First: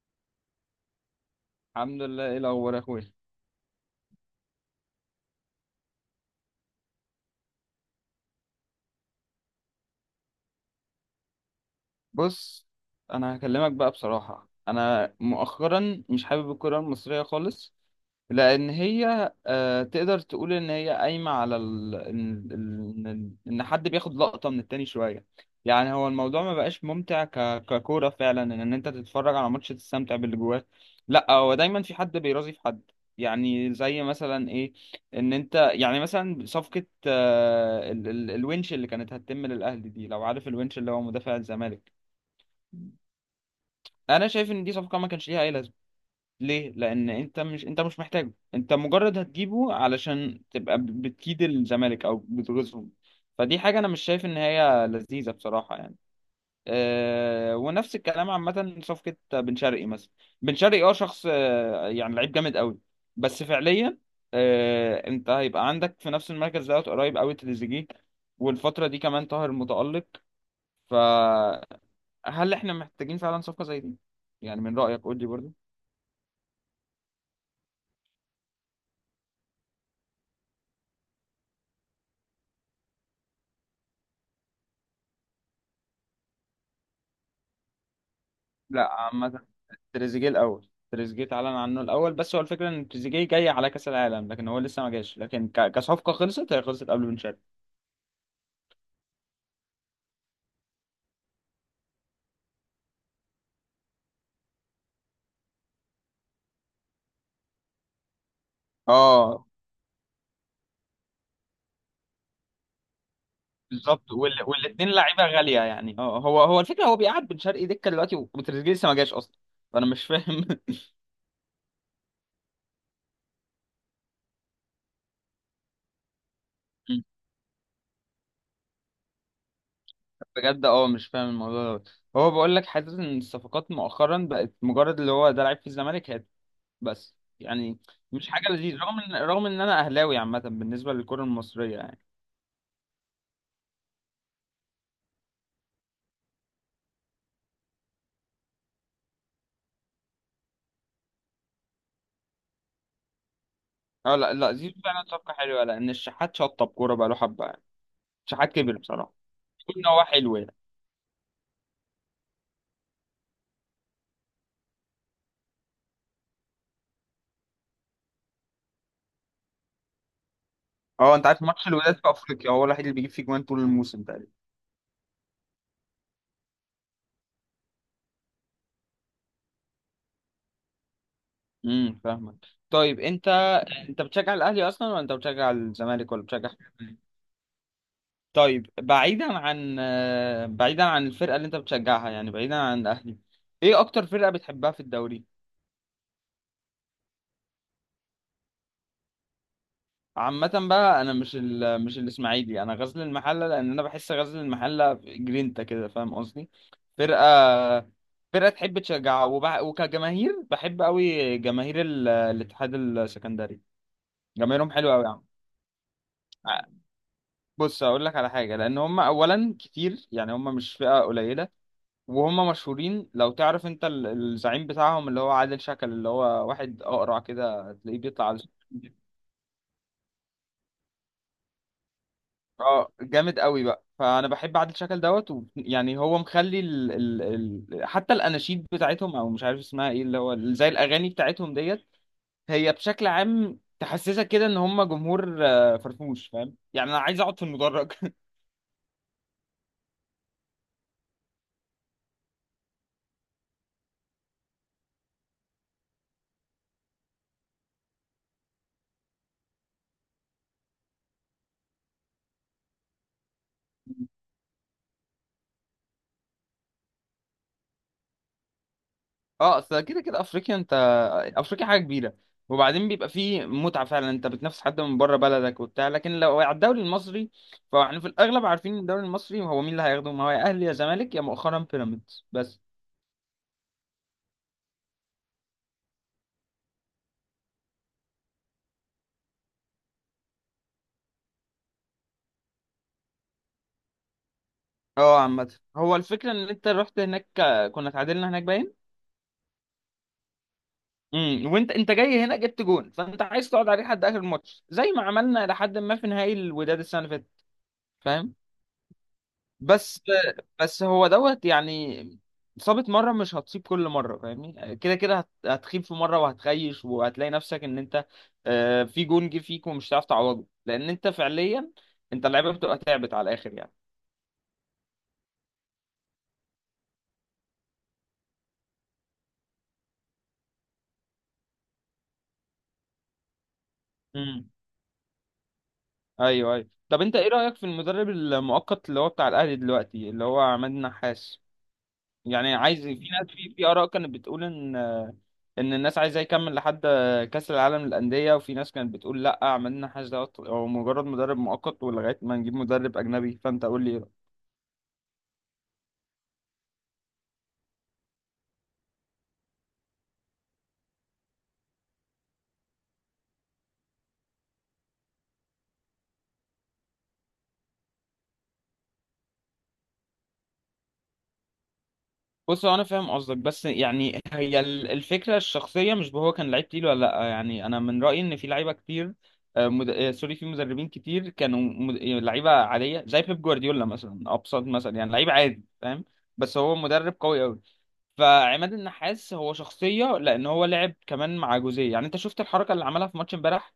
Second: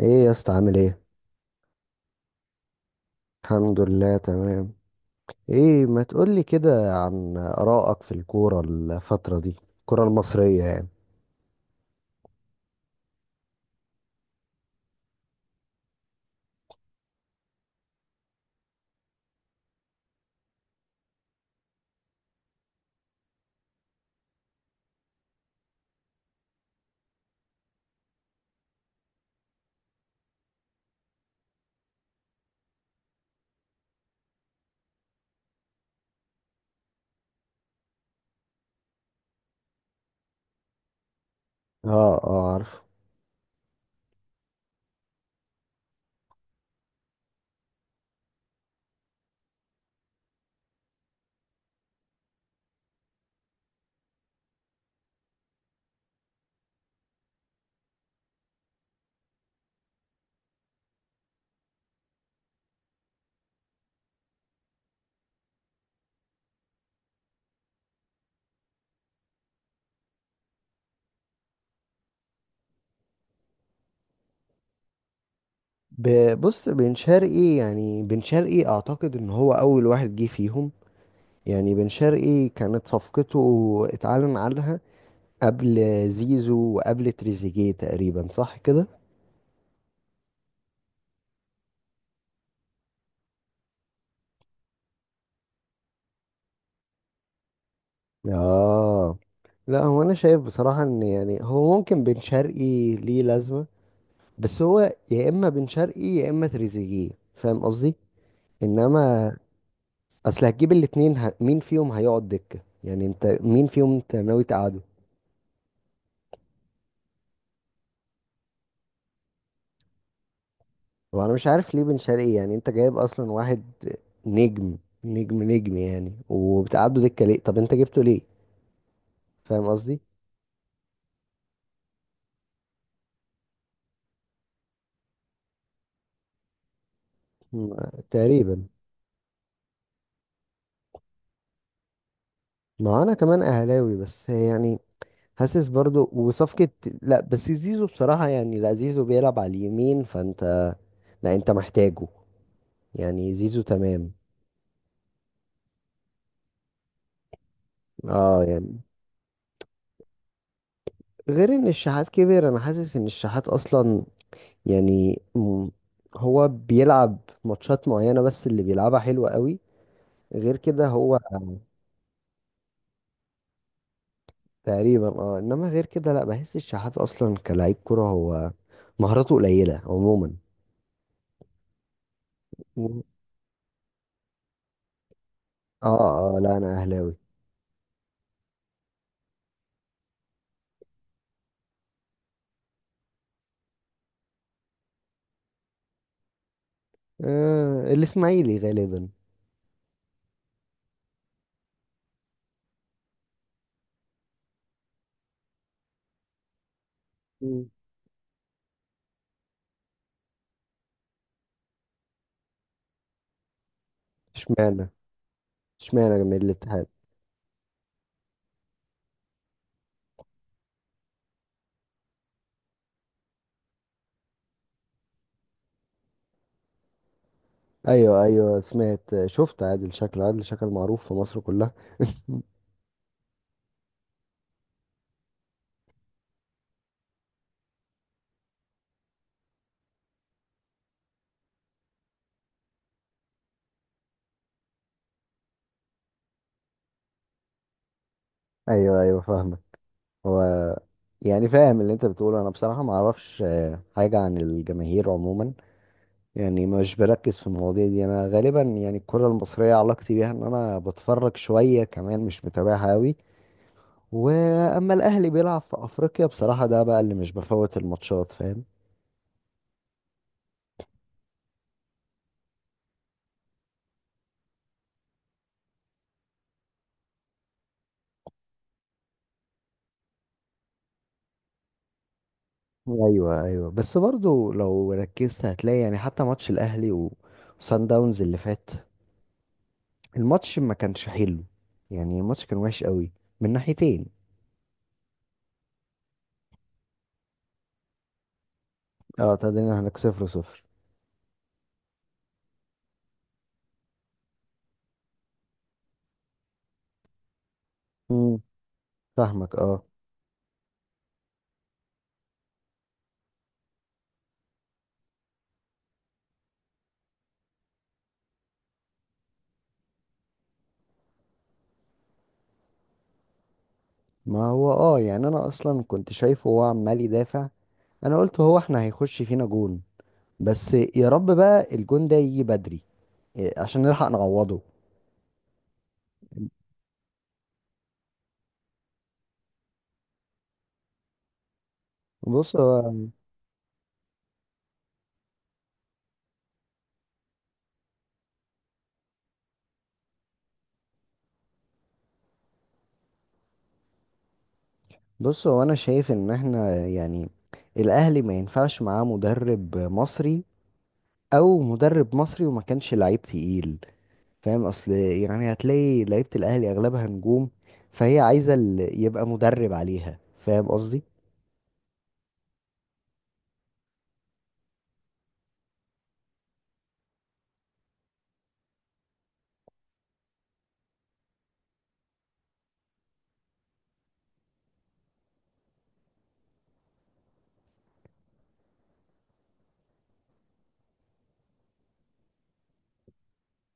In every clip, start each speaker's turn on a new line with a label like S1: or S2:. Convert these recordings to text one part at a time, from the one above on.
S1: ايه يا اسطى، عامل ايه؟
S2: الحمد لله، ايه الاخبار يا اخويا؟
S1: الحمد لله تمام. ايه ما تقولي كده عن آرائك في الكورة الفترة دي، الكورة المصرية يعني؟
S2: بص، انا هكلمك بقى بصراحه، انا مؤخرا مش حابب الكره المصريه خالص. لأن هي تقدر تقول إن هي قايمة على ال... إن إن- إن- إن حد بياخد لقطة من التاني شوية. يعني هو الموضوع ما بقاش ممتع ككورة فعلا، إن أنت تتفرج على ماتش تستمتع باللي جواه. لا، هو دايما في حد بيرازي في حد. يعني زي مثلا إيه، إن أنت يعني مثلا صفقة الونش اللي كانت هتتم للأهلي دي، لو عارف الونش اللي هو مدافع الزمالك.
S1: اه اه عارف.
S2: أنا شايف إن دي صفقة ما كانش ليها أي لازمة. ليه؟ لان انت مش محتاجه، انت مجرد هتجيبه علشان تبقى بتكيد الزمالك او بتغيظهم. فدي حاجه انا مش شايف ان هي لذيذه بصراحه يعني. أه، ونفس الكلام عامه صفقه بن شرقي مثلا. بن شرقي اه شخص يعني لعيب جامد قوي، بس فعليا أه، انت هيبقى عندك في نفس المركز دوت قريب قوي تريزيجيه، والفتره دي كمان طاهر متالق. فهل احنا محتاجين فعلا صفقه زي دي؟ يعني من رايك قول لي برضه.
S1: بص، بن شرقي يعني بن شرقي اعتقد ان هو اول واحد جه فيهم. يعني بن شرقي كانت صفقته اتعلن عنها قبل زيزو وقبل تريزيجيه تقريبا، صح كده؟
S2: لا عامه، تريزيجيه اتعلن عنه الاول، بس هو الفكره ان تريزيجيه جاي على كاس العالم لكن هو لسه ما جاش، لكن كصفقه خلصت، هي خلصت قبل بن شرقي.
S1: اه. لا هو انا شايف بصراحة ان يعني هو ممكن بن شرقي ليه لازمة، بس هو يا اما بن شرقي يا اما تريزيجيه، فاهم قصدي؟ انما
S2: اه
S1: اصل هتجيب الاتنين، مين فيهم هيقعد دكة؟ يعني انت مين فيهم
S2: بالظبط.
S1: انت ناوي تقعده؟
S2: والاثنين لعيبه غاليه يعني. اه، هو الفكره، هو بيقعد بن شرقي دكه دلوقتي وتريزيجيه لسه ما جاش اصلا، فانا مش فاهم.
S1: وانا مش عارف ليه بن شرقي. يعني انت جايب اصلا واحد نجم، نجم يعني، وبتقعده دكة ليه؟ طب انت جبته ليه؟ فاهم قصدي؟
S2: بجد اه مش فاهم الموضوع دوت. هو بقول لك حاسس ان الصفقات مؤخرا بقت مجرد اللي هو ده لعيب في الزمالك هات، بس يعني مش حاجه
S1: تقريبا.
S2: لذيذ، رغم ان انا اهلاوي عامه بالنسبه للكره المصريه يعني.
S1: ما انا كمان اهلاوي بس يعني، حاسس برضو. وصفقة، لا بس زيزو بصراحة يعني، لا زيزو بيلعب على اليمين، فانت لا انت محتاجه، يعني زيزو تمام.
S2: اه لا لا، زيزو فعلا صفقة حلوة، لأن الشحات شطب كورة بقاله حبة يعني.
S1: اه
S2: الشحات كبر
S1: يعني
S2: بصراحة، كل إن هو حلو يعني.
S1: غير ان الشحات كبر، انا حاسس ان الشحات اصلا يعني هو بيلعب ماتشات معينة، بس اللي بيلعبها حلوة قوي. غير كده
S2: اه،
S1: هو
S2: أنت عارف ماتش الوداد في أفريقيا هو الوحيد اللي بيجيب فيه جوان طول الموسم تقريبا.
S1: تقريبا، اه. انما غير كده لا، بحس الشحات اصلا كلاعب كرة هو مهاراته قليلة عموما.
S2: فاهمك. طيب
S1: و-
S2: أنت، أنت بتشجع الأهلي أصلا ولا أنت بتشجع
S1: اه
S2: الزمالك ولا
S1: اه
S2: بتشجع
S1: لا
S2: حاجة
S1: انا
S2: تانية؟
S1: اهلاوي.
S2: طيب بعيدا عن بعيدا عن الفرقة اللي أنت بتشجعها، يعني بعيدا عن الأهلي، إيه أكتر فرقة بتحبها في الدوري؟
S1: آه الاسماعيلي غالبا.
S2: عامة بقى انا مش مش الاسماعيلي، انا غزل المحلة، لان انا بحس غزل المحلة جرينتا كده فاهم قصدي.
S1: مم.
S2: فرقة، فرقة تحب تشجع وكجماهير بحب قوي جماهير الاتحاد السكندري. جماهيرهم
S1: اشمعنى؟
S2: حلو قوي يا عم.
S1: اشمعنى من
S2: ع-
S1: الاتحاد؟
S2: بص اقول لك على حاجة، لان هم اولا كتير يعني، هم مش فئة قليلة، وهم مشهورين. لو تعرف انت الزعيم بتاعهم اللي هو عادل شكل، اللي هو واحد اقرع كده تلاقيه
S1: ايوه
S2: بيطلع على
S1: ايوه
S2: السوشيال.
S1: سمعت، شفت عادل شكل، عادل شكل معروف في مصر كلها.
S2: اه جامد قوي بقى، فانا بحب عادل شكل دوت يعني هو مخلي حتى الاناشيد بتاعتهم، او مش عارف اسمها ايه اللي هو زي الاغاني بتاعتهم ديت، هي بشكل عام تحسسك كده ان هم جمهور فرفوش، فاهم يعني انا عايز اقعد في المدرج.
S1: ايوه ايوه فاهمك. هو يعني فاهم اللي انت بتقوله، انا بصراحة ما اعرفش حاجة عن الجماهير عموما. يعني مش بركز في المواضيع دي، انا غالبا يعني الكرة المصرية علاقتي بيها ان انا بتفرج شوية، كمان مش متابعها قوي. واما الاهلي بيلعب في افريقيا بصراحة ده بقى اللي مش بفوت الماتشات، فاهم؟
S2: اه، اصل كده كده افريقيا انت، افريقيا حاجه كبيره، وبعدين بيبقى فيه متعه فعلا، انت بتنافس حد من بره بلدك وبتاع، لكن لو على الدوري المصري، فاحنا في الاغلب عارفين إن الدوري المصري هو مين اللي هياخده، ما هو يا اهلي يا زمالك يا مؤخرا بيراميدز بس.
S1: ايوه ايوه. بس برضو لو ركزت هتلاقي يعني حتى ماتش الاهلي وسان داونز اللي فات، الماتش ما كانش حلو، يعني الماتش كان وحش قوي من ناحيتين.
S2: اه، عامة هو الفكرة ان انت رحت هناك كنا اتعادلنا هناك باين.
S1: اه تعادلنا هناك صفر صفر.
S2: وانت، انت جاي هنا جبت جون، فانت عايز تقعد عليه لحد اخر الماتش زي ما عملنا لحد ما في نهائي الوداد السنة اللي فاتت، فاهم.
S1: فاهمك اه.
S2: بس، بس هو دوت يعني، صابت مرة مش هتصيب كل مرة، فاهمني كده كده هتخيب في مرة وهتخيش وهتلاقي نفسك ان انت في جون جه فيك ومش هتعرف تعوضه، لان انت فعليا انت اللعيبة بتبقى تعبت على الاخر.
S1: ما هو اه يعني انا اصلا كنت شايفه هو عمال يدافع، انا قلت هو احنا هيخش فينا جون، بس يا رب بقى الجون ده يجي بدري، عشان نلحق
S2: يعني
S1: نعوضه.
S2: ايوه ايوه، طب انت ايه رأيك في المدرب المؤقت اللي هو بتاع الاهلي دلوقتي اللي هو عماد النحاس؟ يعني
S1: بص
S2: عايز
S1: هو
S2: في ناس، في اراء كانت بتقول ان، ان الناس عايزاه يكمل لحد كأس العالم للأندية، وفي ناس كانت بتقول لا، عماد النحاس ده هو مجرد مدرب مؤقت ولغاية ما نجيب مدرب اجنبي، فانت قول لي.
S1: بص هو انا شايف ان احنا يعني الاهلي ما ينفعش معاه مدرب مصري، او مدرب مصري وما كانش لعيب تقيل. فاهم؟ اصل يعني هتلاقي لعيبة الاهلي اغلبها نجوم، فهي عايزة اللي يبقى مدرب عليها، فاهم قصدي؟
S2: بص، هو انا فاهم قصدك، بس يعني هي الفكره الشخصيه مش هو كان لعيب تقيل ولا لا، يعني انا من رايي ان في لعيبه كتير آه، مد... آه، سوري، في مدربين كتير كانوا مد... آه، لعيبه عاديه زي بيب جوارديولا مثلا، ابسط مثلا، يعني لعيب عادي فاهم، بس هو مدرب قوي قوي. فعماد النحاس هو شخصيه، لان هو لعب كمان مع جوزيه. يعني انت شفت الحركه اللي عملها في ماتش امبارح؟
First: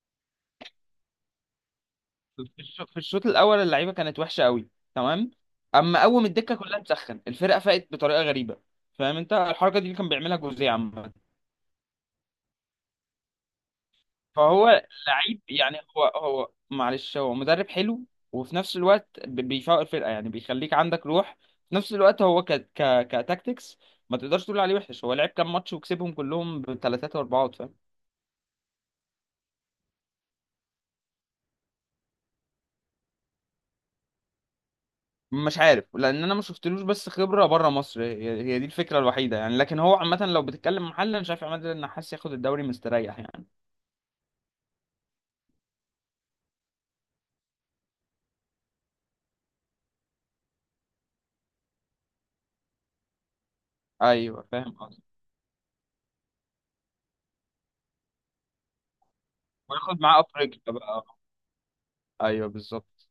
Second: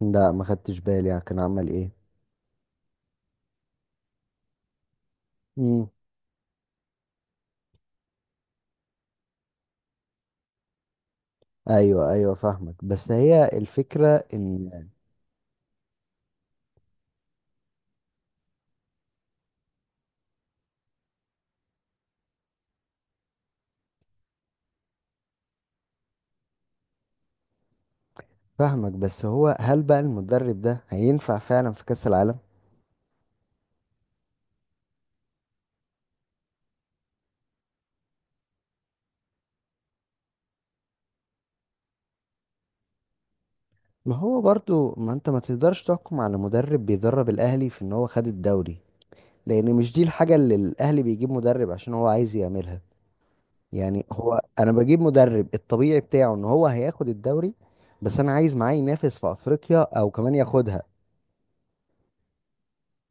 S1: لا ما خدتش بالي، يعني كان عمل ايه؟
S2: في في الشوط الاول اللعيبه كانت وحشه قوي، تمام، اما اول ما الدكه كلها مسخن الفرقه فاقت بطريقه غريبه. فاهم، انت الحركه دي اللي كان بيعملها جوزيه عامه.
S1: ايوه ايوه فاهمك، بس هي الفكره ان
S2: فهو لعيب يعني، هو معلش، هو مدرب حلو، وفي نفس الوقت بيفوق الفرقه يعني بيخليك عندك روح. في نفس الوقت هو ك ك كتاكتكس ما تقدرش تقول عليه وحش، هو لعب كام ماتش وكسبهم كلهم بثلاثات واربعات فاهم.
S1: فاهمك، بس هو هل بقى المدرب ده هينفع فعلا في كاس العالم؟
S2: مش عارف، لان انا ما شفتلوش، بس خبره بره مصر هي دي الفكره الوحيده يعني، لكن هو عامه لو بتتكلم محل، انا شايف عماد النحاس ياخد الدوري مستريح يعني.
S1: ما هو برضو ما انت ما تقدرش تحكم على مدرب بيدرب الاهلي في ان هو خد الدوري، لان مش دي الحاجه اللي الاهلي بيجيب مدرب عشان هو عايز يعملها. يعني هو
S2: ايوه
S1: انا
S2: فاهم
S1: بجيب
S2: قصدي.
S1: مدرب الطبيعي بتاعه ان هو هياخد الدوري، بس انا عايز معاه ينافس في افريقيا
S2: وياخد
S1: او
S2: معاه
S1: كمان
S2: افريقيا
S1: ياخدها.
S2: بقى، ايوه بالظبط.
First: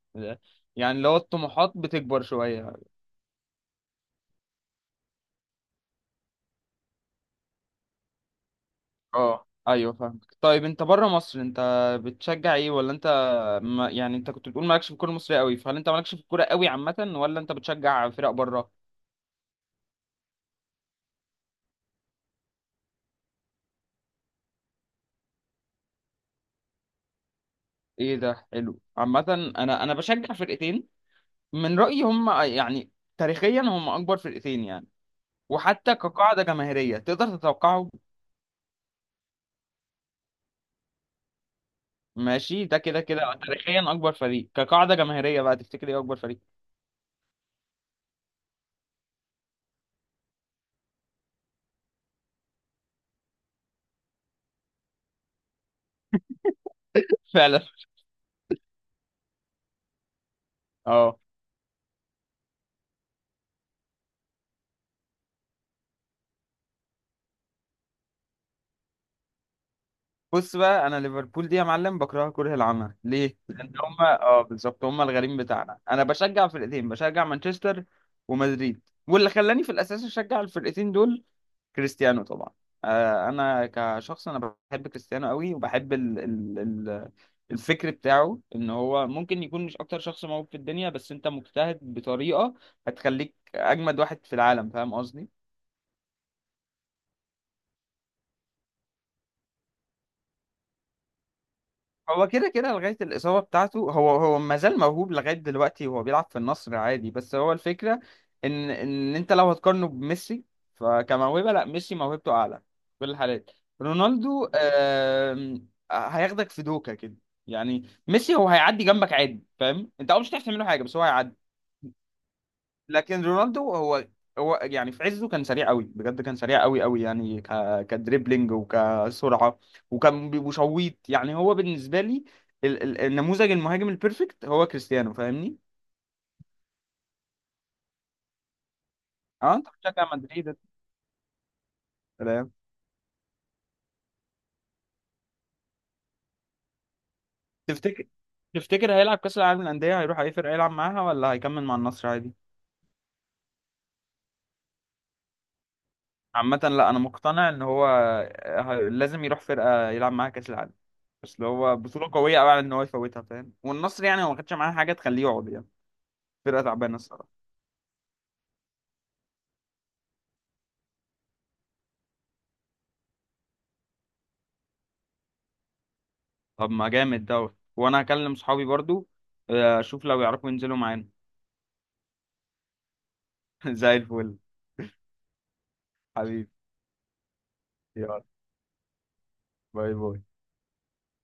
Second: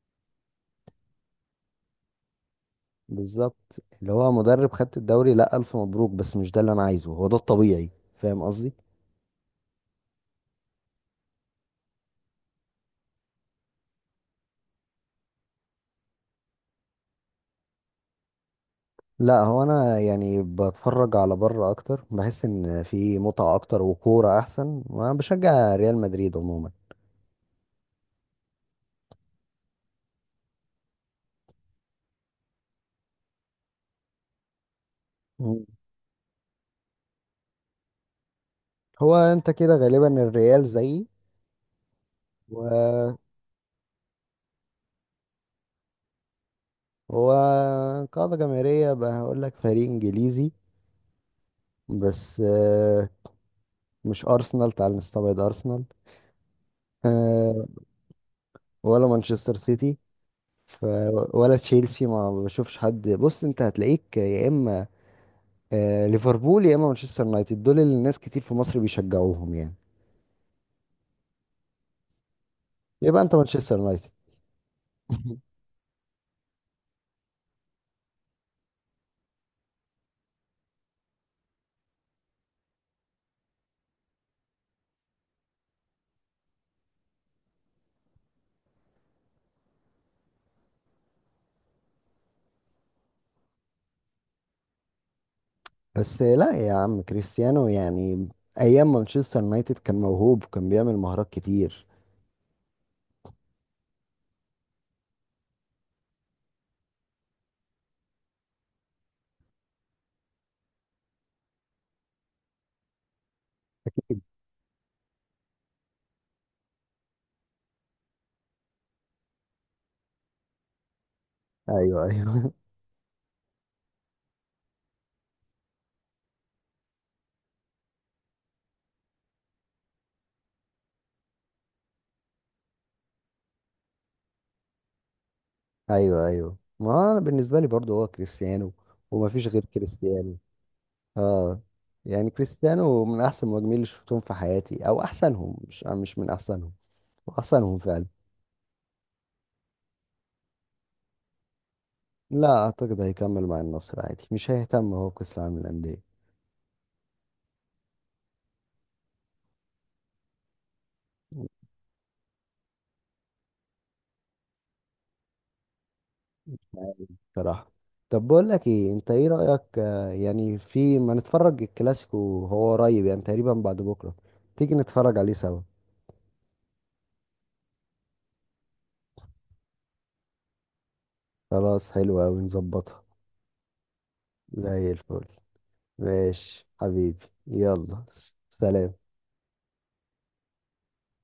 S2: يعني لو الطموحات بتكبر شويه.
S1: بالظبط. اللي هو مدرب خدت الدوري، لا الف مبروك، بس مش ده اللي انا عايزه، هو ده الطبيعي، فاهم؟
S2: اه ايوه فاهمك. طيب انت بره مصر انت بتشجع ايه؟ ولا انت، ما يعني انت كنت بتقول مالكش في الكوره المصريه قوي، فهل انت مالكش في الكوره قوي عامه ولا انت بتشجع فرق بره؟
S1: لا هو انا يعني بتفرج على بره اكتر، بحس ان في متعه اكتر وكوره احسن، وانا بشجع ريال مدريد عموما.
S2: ايه ده حلو عامه. انا بشجع فرقتين، من رأيي هم يعني تاريخيا هم أكبر فرقتين يعني،
S1: مم.
S2: وحتى كقاعدة جماهيرية تقدر تتوقعه.
S1: هو انت كده غالبا الريال زيي.
S2: ماشي، ده كده
S1: و
S2: كده تاريخيا أكبر فريق كقاعدة جماهيرية بقى. تفتكر إيه أكبر فريق؟
S1: هو قاعده جماهيريه بقى، هقول لك فريق انجليزي بس، مش ارسنال، تعال نستبعد ارسنال
S2: فعلا.
S1: آه، ولا مانشستر سيتي ف...
S2: اه،
S1: ولا تشيلسي، ما بشوفش حد. بص انت هتلاقيك يا اما ليفربول يا اما مانشستر يونايتد، دول اللي الناس كتير في مصر بيشجعوهم يعني.
S2: بص بقى، أنا ليفربول دي يا معلم بكرهها كره العمى.
S1: يبقى انت
S2: ليه؟ لأن
S1: مانشستر
S2: هم
S1: يونايتد.
S2: اه بالظبط، هم الغريم بتاعنا. أنا بشجع فرقتين، بشجع مانشستر ومدريد. واللي خلاني في الأساس أشجع الفرقتين دول كريستيانو طبعا. انا كشخص انا بحب كريستيانو قوي، وبحب ال ال ال الفكر بتاعه، ان هو ممكن يكون مش اكتر شخص موهوب في الدنيا، بس انت مجتهد بطريقة هتخليك اجمد واحد في العالم، فاهم قصدي.
S1: بس لا يا عم كريستيانو يعني ايام مانشستر يونايتد كان موهوب، وكان بيعمل مهارات كتير.
S2: هو كده كده لغاية الإصابة بتاعته، هو ما زال موهوب لغاية دلوقتي وهو بيلعب في النصر عادي، بس هو الفكرة إن أنت لو هتقارنه بميسي، فكموهبة لا، ميسي موهبته أعلى في كل الحالات. رونالدو هياخدك في دوكة كده، يعني ميسي هو هيعدي جنبك عادي فاهم أنت، أه مش هتعرف تعمل له حاجة بس هو هيعدي.
S1: ايوه ايوه.
S2: لكن رونالدو هو، يعني في عزه كان سريع قوي بجد، كان سريع قوي قوي، يعني كدريبلينج وكسرعه، وكان وشويط، يعني هو بالنسبه لي النموذج المهاجم البيرفكت هو كريستيانو فاهمني؟
S1: ايوه ايوه، ما هو انا بالنسبه لي برضو هو كريستيانو، ومفيش
S2: اه
S1: غير
S2: انت بتشجع
S1: كريستيانو.
S2: مدريد.
S1: اه. يعني
S2: سلام.
S1: كريستيانو من احسن المهاجمين اللي شفتهم في حياتي، او احسنهم، مش من احسنهم، احسنهم
S2: تفتكر،
S1: فعلا.
S2: تفتكر هيلعب كاس العالم للانديه هيروح اي فرقه يلعب معاها، ولا هيكمل مع النصر عادي؟
S1: لا اعتقد هيكمل مع النصر عادي، مش هيهتم هو بكاس العالم للانديه.
S2: عامة لا، انا مقتنع ان هو لازم يروح فرقة يلعب معاها كاس العالم، بس اللي هو بطولة قوية قوي على ان هو يفوتها فاهم، والنصر يعني هو ما خدش معاه حاجة تخليه يقعد يعني، فرقة تعبانة الصراحة.
S1: بصراحة طب بقول لك ايه، انت ايه رأيك يعني في ما نتفرج الكلاسيكو، هو قريب يعني تقريبا بعد بكرة، تيجي نتفرج عليه سوا؟
S2: طب ما جامد دوت. وانا هكلم صحابي برضو، اشوف لو يعرفوا ينزلوا معانا.
S1: خلاص حلو اوي، نظبطها.
S2: زي الفل.
S1: زي الفل.
S2: حبيبي،
S1: ماشي حبيبي، يلا.
S2: يلا.
S1: سلام.
S2: باي باي.